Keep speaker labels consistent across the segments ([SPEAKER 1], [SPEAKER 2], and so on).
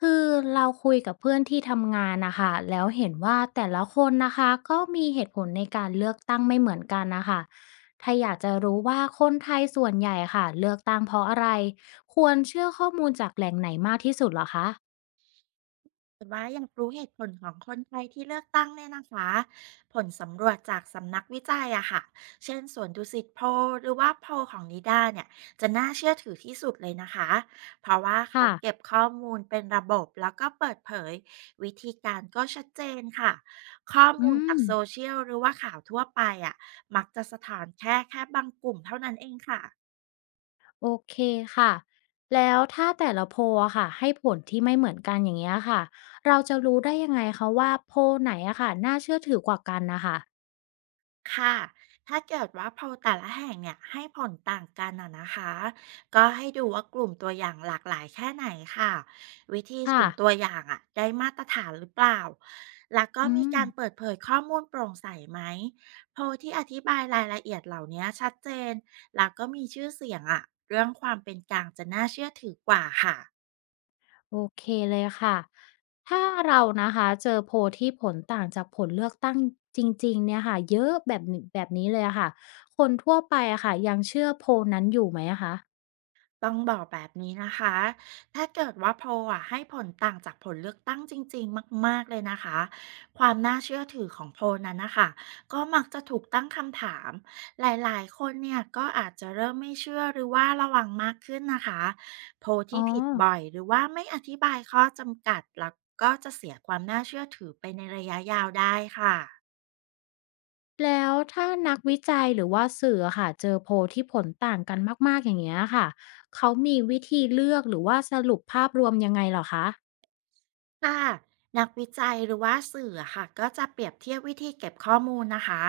[SPEAKER 1] คือเราคุยกับเพื่อนที่ทำงานนะคะแล้วเห็นว่าแต่ละคนนะคะก็มีเหตุผลในการเลือกตั้งไม่เหมือนกันนะคะถ้าอยากจะรู้ว่าคนไทยส่วนใหญ่ค่ะเลือกตั้งเพราะอะไรควรเชื่อข้อมูลจากแหล่งไหนมากที่สุดเหรอคะ
[SPEAKER 2] แต่ว่ายังรู้เหตุผลของคนไทยที่เลือกตั้งเนี่ยนะคะผลสำรวจจากสำนักวิจัยอะค่ะเช่นสวนดุสิตโพลหรือว่าโพลของนิด้าเนี่ยจะน่าเชื่อถือที่สุดเลยนะคะเพราะว่าเขา
[SPEAKER 1] ค่ะ
[SPEAKER 2] เก็บข้อมูลเป็นระบบแล้วก็เปิดเผยวิธีการก็ชัดเจนค่ะข้อ
[SPEAKER 1] อื
[SPEAKER 2] มูลจา
[SPEAKER 1] ม
[SPEAKER 2] กโซเชียลหรือว่าข่าวทั่วไปอะมักจะสะท้อนแค่บางกลุ่มเท่านั้นเองค่ะ
[SPEAKER 1] โอเคค่ะแล้วถ้าแต่ละโพลอะค่ะให้ผลที่ไม่เหมือนกันอย่างเงี้ยค่ะเราจะรู้ได้ยังไงคะว่าโพลไหนอะค่ะน่าเชื่อถือกว่ากันนะคะ
[SPEAKER 2] ค่ะถ้าเกิดว่าโพลแต่ละแห่งเนี่ยให้ผลต่างกันอะนะคะก็ให้ดูว่ากลุ่มตัวอย่างหลากหลายแค่ไหนค่ะวิธี
[SPEAKER 1] ค่ะ
[SPEAKER 2] สุ่มตัวอย่างอะได้มาตรฐานหรือเปล่าแล้วก็
[SPEAKER 1] อื
[SPEAKER 2] มี
[SPEAKER 1] ม
[SPEAKER 2] การเปิดเผยข้อมูลโปร่งใสไหมโพลที่อธิบายรายละเอียดเหล่านี้ชัดเจนแล้วก็มีชื่อเสียงอะเรื่องความเป็นกลางจะน่าเชื่อถือกว่าค่ะ
[SPEAKER 1] โอเคเลยค่ะ ถ้าเรานะคะเจอโพลที่ผลต่างจากผลเลือกตั้งจริงๆเนี่ยค่ะเยอะแบบนี้แบบนี้เลยอะค่ะ คนทั่วไปอะค่ะยังเชื่อโพลนั้นอยู่ไหมอะคะ
[SPEAKER 2] ต้องบอกแบบนี้นะคะ ถ้าเกิดว่าโพลอะให้ผลต่างจากผลเลือกตั้งจริงๆมากๆเลยนะคะ ความน่าเชื่อถือของโพลนั้นนะคะก็มักจะถูกตั้งคำถามหลายๆคนเนี่ยก็อาจจะเริ่มไม่เชื่อหรือว่าระวังมากขึ้นนะคะโพล
[SPEAKER 1] อ๋อ
[SPEAKER 2] ที่ผิดบ่อยหรือว่าไม่อธิบายข้อจำกัดแล้วก็จะเสียความน่าเชื่อถือไปในระยะยาวได้ค่ะ
[SPEAKER 1] แล้วถ้านักวิจัยหรือว่าสื่ออะค่ะเจอโพลที่ผลต่างกันมากๆอย่างเงี้ยค่ะ เขามีวิธีเลือกหรือว่าสรุปภาพรวมยังไงเหรอคะ
[SPEAKER 2] ค่ะนักวิจัยหรือว่าสื่ออะค่ะก็จะเปรียบเทียบวิธีเก็บข้อมูลนะคะ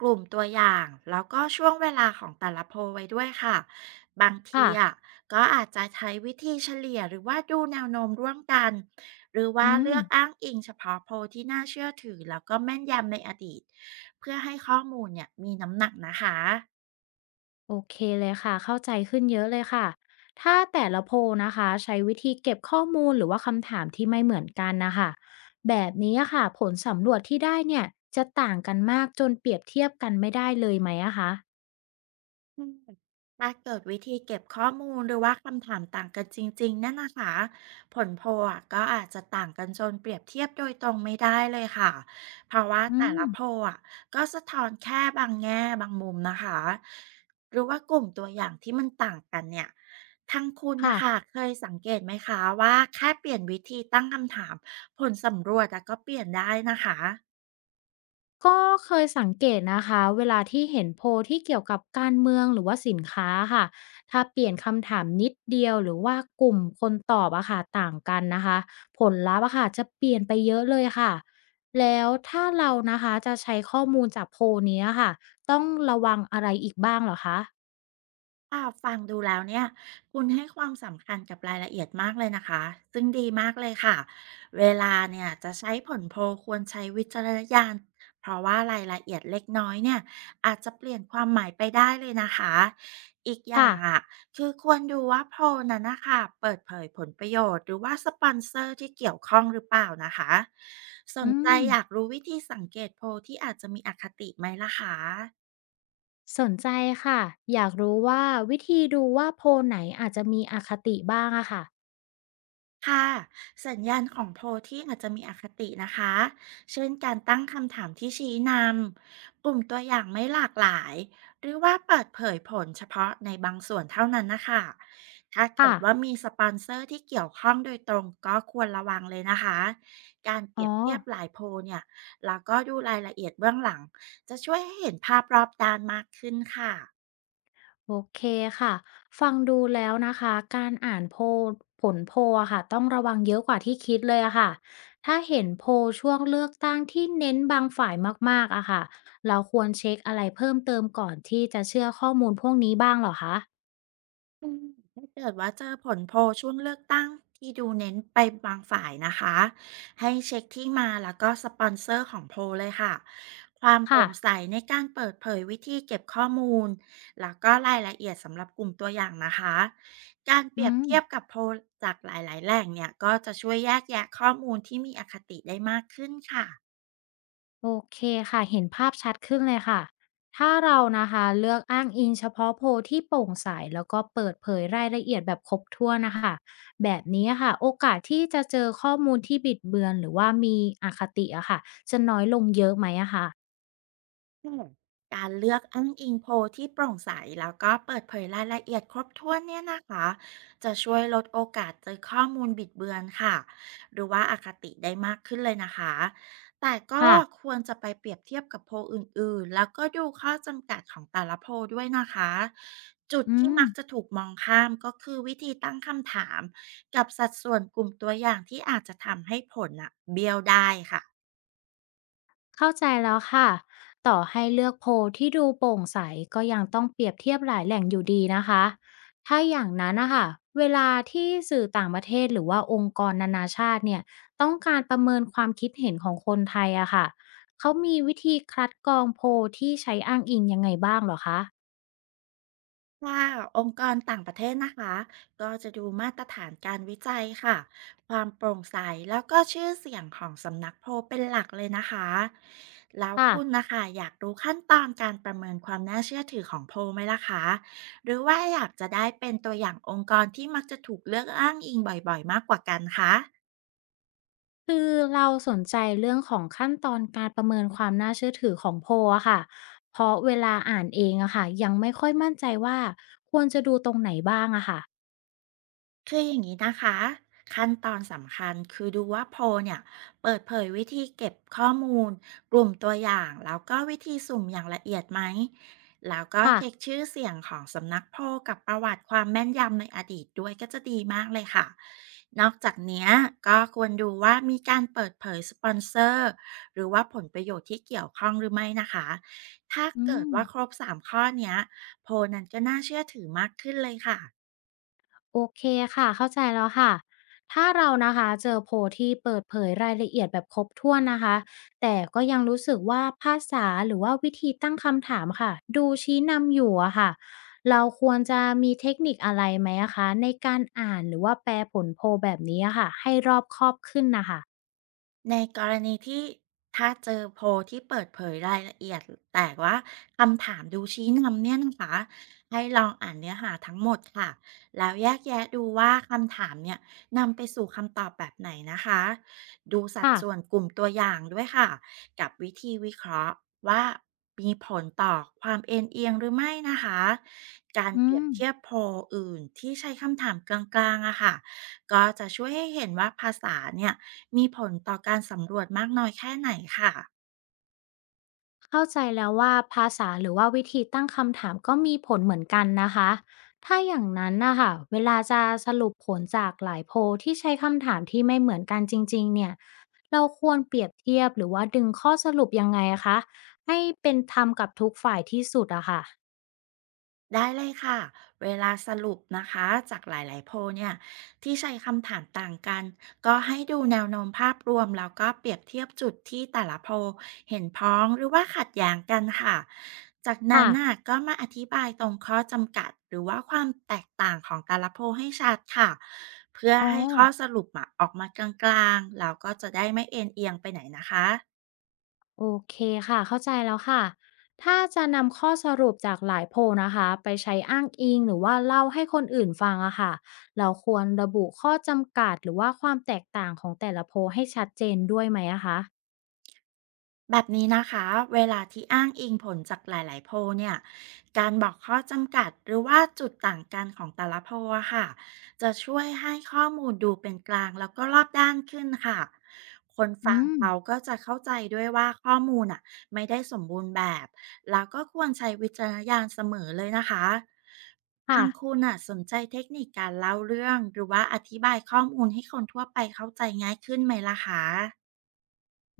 [SPEAKER 2] กลุ่มตัวอย่างแล้วก็ช่วงเวลาของแต่ละโพลไว้ด้วยค่ะบางที
[SPEAKER 1] ค่ะ
[SPEAKER 2] อะก็อาจจะใช้วิธีเฉลี่ยหรือว่าดูแนวโน้มร่วมกันหรือว่า
[SPEAKER 1] อืม
[SPEAKER 2] เลือกอ้างอิงเฉพาะโพลที่น่าเชื่อถือแล้วก็แม่นยำในอดีตเพื่อให้ข้อมูลเนี่ยมีน้ำหนักนะคะ
[SPEAKER 1] โอเคเลยค่ะเข้าใจขึ้นเยอะเลยค่ะถ้าแต่ละโพลนะคะใช้วิธีเก็บข้อมูลหรือว่าคำถามที่ไม่เหมือนกันนะคะแบบนี้อะค่ะผลสำรวจที่ได้เนี่ยจะต่างกันมากจนเปรียบเทียบกันไม่ได้เลยไหมอะคะ
[SPEAKER 2] ถ้าเกิดวิธีเก็บข้อมูลหรือว่าคำถามต่างกันจริงๆนั่นนะคะผลโพลอะก็อาจจะต่างกันจนเปรียบเทียบโดยตรงไม่ได้เลยค่ะเพราะว่า
[SPEAKER 1] อื
[SPEAKER 2] แต่
[SPEAKER 1] ม
[SPEAKER 2] ละโพลอะก็สะท้อนแค่บางแง่บางมุมนะคะหรือว่ากลุ่มตัวอย่างที่มันต่างกันเนี่ยทางคุณ
[SPEAKER 1] ค่ะ
[SPEAKER 2] นะคะเคยสังเกตไหมคะว่าแค่เปลี่ยนวิธีตั้งคำถามผลสำรวจอะก็เปลี่ยนได้นะคะ
[SPEAKER 1] ก็เคยสังเกตนะคะเวลาที่เห็นโพลที่เกี่ยวกับการเมืองหรือว่าสินค้าค่ะถ้าเปลี่ยนคำถามนิดเดียวหรือว่ากลุ่มคนตอบอะค่ะต่างกันนะคะผลลัพธ์อะค่ะจะเปลี่ยนไปเยอะเลยค่ะแล้วถ้าเรานะคะจะใช้ข้อมูลจากโพลเนี้ยค่ะต้องระวังอะไรอีกบ้างเหรอคะ
[SPEAKER 2] ฟังดูแล้วเนี่ยคุณให้ความสำคัญกับรายละเอียดมากเลยนะคะซึ่งดีมากเลยค่ะเวลาเนี่ยจะใช้ผลโพลควรใช้วิจารณญาณเพราะว่ารายละเอียดเล็กน้อยเนี่ยอาจจะเปลี่ยนความหมายไปได้เลยนะคะอีกอย่า
[SPEAKER 1] ค่ะ
[SPEAKER 2] งอ่ะคือควรดูว่าโพลนั้นนะคะเปิดเผยผลประโยชน์หรือว่าสปอนเซอร์ที่เกี่ยวข้องหรือเปล่านะคะส
[SPEAKER 1] อื
[SPEAKER 2] นใจ
[SPEAKER 1] ม
[SPEAKER 2] อยากรู้วิธีสังเกตโพลที่อาจจะมีอคติไหมล่ะคะ
[SPEAKER 1] สนใจค่ะอยากรู้ว่าวิธีดูว่าโพลไหนอาจจะมีอคติบ้างอะค่ะ
[SPEAKER 2] ค่ะสัญญาณของโพลที่อาจจะมีอคตินะคะเช่นการตั้งคำถามที่ชี้นำกลุ่มตัวอย่างไม่หลากหลาย หรือว่าเปิดเผยผลเฉพาะในบางส่วนเท่านั้นนะคะ ถ้าเกิ
[SPEAKER 1] ค่ะ
[SPEAKER 2] ดว่ามีสปอนเซอร์ที่เกี่ยวข้องโดยตรงก็ควรระวังเลยนะคะ การเป
[SPEAKER 1] อ๋
[SPEAKER 2] รี
[SPEAKER 1] อ
[SPEAKER 2] ยบเทียบหลายโพลเนี่ย แล้วก็ดูรายละเอียดเบื้องหลัง จะช่วยให้เห็นภาพรอบด้านมากขึ้นค่ะ
[SPEAKER 1] โอเคค่ะ ฟังดูแล้วนะคะ การอ่านโพลผลโพลอะค่ะต้องระวังเยอะกว่าที่คิดเลยอะค่ะ ถ้าเห็นโพลช่วงเลือกตั้งที่เน้นบางฝ่ายมากๆอะค่ะเราควรเช็คอะไรเพิ่มเติมก่อนที่จะเชื่อข้อมูลพวกนี้บ้างเหรอคะ
[SPEAKER 2] เกิดว่าเจอผลโพลช่วงเลือกตั้งที่ดูเน้นไปบางฝ่ายนะคะให้เช็คที่มาแล้วก็สปอนเซอร์ของโพลเลยค่ะความโป
[SPEAKER 1] ค่ะ
[SPEAKER 2] ร่งใสในการเปิดเผยวิธีเก็บข้อมูลแล้วก็รายละเอียดสำหรับกลุ่มตัวอย่างนะคะการเปรี
[SPEAKER 1] อื
[SPEAKER 2] ยบ
[SPEAKER 1] ม
[SPEAKER 2] เทียบกับโพลจากหลายๆแหล่งเนี่ยก็จะช่วยแยกแยะข้อมูลที่มีอคติได้มากขึ้นค่ะ
[SPEAKER 1] โอเคค่ะเห็นภาพชัดขึ้นเลยค่ะถ้าเรานะคะเลือกอ้างอิงเฉพาะโพลที่โปร่งใสแล้วก็เปิดเผยรายละเอียดแบบครบถ้วนนะคะแบบนี้ค่ะโอกาสที่จะเจอข้อมูลที่บิดเบือนหรือว่ามีอคติอะค่ะจะน้อยลงเยอะไหมอะค่ะ
[SPEAKER 2] ค่ะการเลือกอ้างอิงโพลที่โปร่งใสแล้วก็เปิดเผยรายละเอียดครบถ้วนเนี่ยนะคะจะช่วยลดโอกาสเจอข้อมูลบิดเบือนค่ะหรือว่าอาคติได้มากขึ้นเลยนะคะแต่ก็
[SPEAKER 1] ค่ะ
[SPEAKER 2] ควรจะไปเปรียบเทียบกับโพลอื่นๆแล้วก็ดูข้อจำกัดของแต่ละโพลด้วยนะคะจุด
[SPEAKER 1] อื
[SPEAKER 2] ที่
[SPEAKER 1] ม
[SPEAKER 2] มักจะถูกมองข้ามก็คือวิธีตั้งคำถามกับสัดส่วนกลุ่มตัวอย่างที่อาจจะทำให้ผลอะเบี้ยวได้ค่ะ
[SPEAKER 1] เข้าใจแล้วค่ะต่อให้เลือกโพลที่ดูโปร่งใสก็ยังต้องเปรียบเทียบหลายแหล่งอยู่ดีนะคะถ้าอย่างนั้นนะคะเวลาที่สื่อต่างประเทศหรือว่าองค์กรนานาชาติเนี่ยต้องการประเมินความคิดเห็นของคนไทยอะค่ะเขามีวิธีคัดกรองโพลที่ใช้อ้างอิงยังไงบ้างเหรอคะ
[SPEAKER 2] ค่ะองค์กรต่างประเทศนะคะก็จะดูมาตรฐานการวิจัยค่ะความโปร่งใสแล้วก็ชื่อเสียงของสำนักโพลเป็นหลักเลยนะคะแล้ว
[SPEAKER 1] ค่ะ
[SPEAKER 2] คุณนะคะอยากรู้ขั้นตอนการประเมินความน่าเชื่อถือของโพลไหมล่ะคะหรือว่าอยากจะได้เป็นตัวอย่างองค์กรที่มักจะถูกเลือกอ้างอิงบ่อยๆมากกว่ากันคะ
[SPEAKER 1] คือเราสนใจเรื่องของขั้นตอนการประเมินความน่าเชื่อถือของโพลอะค่ะ เพราะเวลาอ่านเองอะค่ะยังไม่ค่อยมั่นใจว่าควรจะดูตรงไหนบ้างอะค่ะ
[SPEAKER 2] คืออย่างนี้นะคะขั้นตอนสำคัญคือดูว่าโพลเนี่ยเปิดเผยวิธีเก็บข้อมูลกลุ่มตัวอย่างแล้วก็วิธีสุ่มอย่างละเอียดไหมแล้วก็เช็ค
[SPEAKER 1] ค่ะ
[SPEAKER 2] ชื่อเสียงของสำนักโพลกับประวัติความแม่นยำในอดีตด้วยก็จะดีมากเลยค่ะนอกจากเนี้ยก็ควรดูว่ามีการเปิดเผยสปอนเซอร์หรือว่าผลประโยชน์ที่เกี่ยวข้องหรือไม่นะคะถ้า
[SPEAKER 1] อื
[SPEAKER 2] เกิด
[SPEAKER 1] ม
[SPEAKER 2] ว่าครบสามข้อเนี้ยโพลนั้นก็น่าเชื่อถือมากขึ้นเลยค่ะ
[SPEAKER 1] โอเคค่ะเข้าใจแล้วค่ะถ้าเรานะคะเจอโพลที่เปิดเผยรายละเอียดแบบครบถ้วนนะคะแต่ก็ยังรู้สึกว่าภาษาหรือว่าวิธีตั้งคำถามค่ะดูชี้นำอยู่อะค่ะเราควรจะมีเทคนิคอะไรไหมอะคะในการอ่านหรือว่าแปลผลโพลแบบนี้อะค่ะให้รอบคอบขึ้นนะคะ
[SPEAKER 2] ในกรณีที่ถ้าเจอโพลที่เปิดเผยรายละเอียดแต่ว่าคำถามดูชี้นำเนี่ยนะคะให้ลองอ่านเนื้อหาทั้งหมดค่ะแล้วแยกแยะดูว่าคำถามเนี่ยนำไปสู่คำตอบแบบไหนนะคะดูสัด
[SPEAKER 1] ค่ะ
[SPEAKER 2] ส่วนกลุ่มตัวอย่างด้วยค่ะกับวิธีวิเคราะห์ว่ามีผลต่อความเอ็นเอียงหรือไม่นะคะการ
[SPEAKER 1] อื
[SPEAKER 2] เปรีย
[SPEAKER 1] ม
[SPEAKER 2] บเทียบโพลอื่นที่ใช้คำถามกลางๆอะค่ะก็จะช่วยให้เห็นว่าภาษาเนี่ย มีผลต่อการสำรวจมากน้อยแค่ไหนค่ะ
[SPEAKER 1] เข้าใจแล้วว่าภาษาหรือว่าวิธีตั้งคำถามก็มีผลเหมือนกันนะคะถ้าอย่างนั้นนะคะเวลาจะสรุปผลจากหลายโพลที่ใช้คำถามที่ไม่เหมือนกันจริงๆเนี่ยเราควรเปรียบเทียบหรือว่าดึงข้อสรุปยังไงอะคะให้เป็นธรรมกับทุกฝ่ายที่สุดอะค่ะ
[SPEAKER 2] ได้เลยค่ะเวลาสรุปนะคะจากหลายๆโพลเนี่ยที่ใช้คำถามต่างกันก็ให้ดูแนวโน้มภาพรวมแล้วก็เปรียบเทียบจุดที่แต่ละโพลเห็นพ้องหรือว่าขัดแย้งกันค่ะจากนั้
[SPEAKER 1] ค่ะ
[SPEAKER 2] นน่ะก็มาอธิบายตรงข้อจำกัดหรือว่าความแตกต่างของแต่ละโพลให้ชัดค่ะเพื่อ
[SPEAKER 1] อ๋อ
[SPEAKER 2] ให้ข้อสรุปอะออกมากลางๆแล้วก็จะได้ไม่เอ็นเอียงไปไหนนะคะ
[SPEAKER 1] โอเคค่ะ เข้าใจแล้วค่ะ ถ้าจะนำข้อสรุปจากหลายโพลนะคะไปใช้อ้างอิงหรือว่าเล่าให้คนอื่นฟังอะค่ะเราควรระบุข้อจำกัดหรือว่าความแตกต่างของแต่ละโพลให้ชัดเจนด้วยไหมอะคะ
[SPEAKER 2] แบบนี้นะคะเวลาที่อ้างอิงผลจากหลายๆโพลเนี่ยการบอกข้อจำกัดหรือว่าจุดต่างกันของแต่ละโพลอะค่ะจะช่วยให้ข้อมูลดูเป็นกลางแล้วก็รอบด้านขึ้นค่ะคน
[SPEAKER 1] อื
[SPEAKER 2] ฟัง
[SPEAKER 1] ม
[SPEAKER 2] เราก็จะเข้าใจด้วยว่าข้อมูลอะไม่ได้สมบูรณ์แบบแล้วก็ควรใช้วิจารณญาณเสมอเลยนะคะ
[SPEAKER 1] ค่ะ
[SPEAKER 2] ทางคุณอะสนใจเทคนิคการเล่าเรื่องหรือว่าอธิบายข้อมูลให้คนทั่วไปเข้าใจง่ายขึ้นไหมล่ะคะ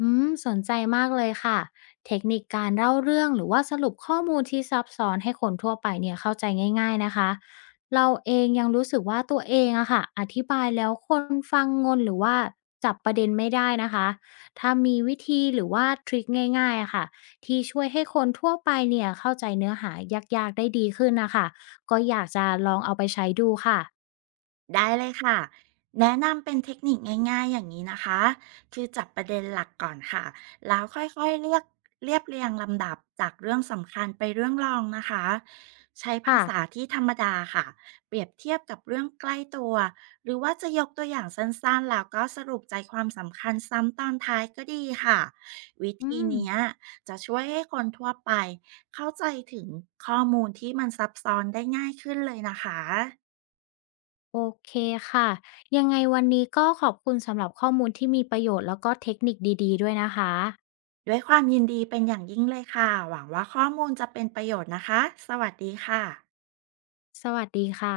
[SPEAKER 1] อืมสนใจมากเลยค่ะ เทคนิคการเล่าเรื่องหรือว่าสรุปข้อมูลที่ซับซ้อนให้คนทั่วไปเนี่ยเข้าใจง่ายๆนะคะเราเองยังรู้สึกว่าตัวเองอะค่ะอธิบายแล้วคนฟังงนหรือว่าจับประเด็นไม่ได้นะคะ ถ้ามีวิธีหรือว่าทริคง่ายๆอะค่ะที่ช่วยให้คนทั่วไปเนี่ยเข้าใจเนื้อหายากๆได้ดีขึ้นนะคะก็อยากจะลองเอาไปใช้ดูค่ะ
[SPEAKER 2] ได้เลยค่ะแนะนำเป็นเทคนิคง่ายๆอย่างนี้นะคะคือจับประเด็นหลักก่อนค่ะแล้วค่อยๆเรียบเรียงลำดับจากเรื่องสำคัญไปเรื่องรองนะคะใช้ภา
[SPEAKER 1] ค่ะ
[SPEAKER 2] ษาที่ธรรมดาค่ะเปรียบเทียบกับเรื่องใกล้ตัวหรือว่าจะยกตัวอย่างสั้นๆแล้วก็สรุปใจความสำคัญซ้ำตอนท้ายก็ดีค่ะวิ
[SPEAKER 1] อื
[SPEAKER 2] ธี
[SPEAKER 1] ม
[SPEAKER 2] เนี้ยจะช่วยให้คนทั่วไปเข้าใจถึงข้อมูลที่มันซับซ้อนได้ง่ายขึ้นเลยนะคะ
[SPEAKER 1] โอเคค่ะยังไงวันนี้ก็ขอบคุณสำหรับข้อมูลที่มีประโยชน์แล้วก็เทคนิคดีๆด้วยนะคะ
[SPEAKER 2] ด้วยความยินดีเป็นอย่างยิ่งเลยค่ะ หวังว่าข้อมูลจะเป็นประโยชน์นะคะ สวัสดีค่ะ
[SPEAKER 1] สวัสดีค่ะ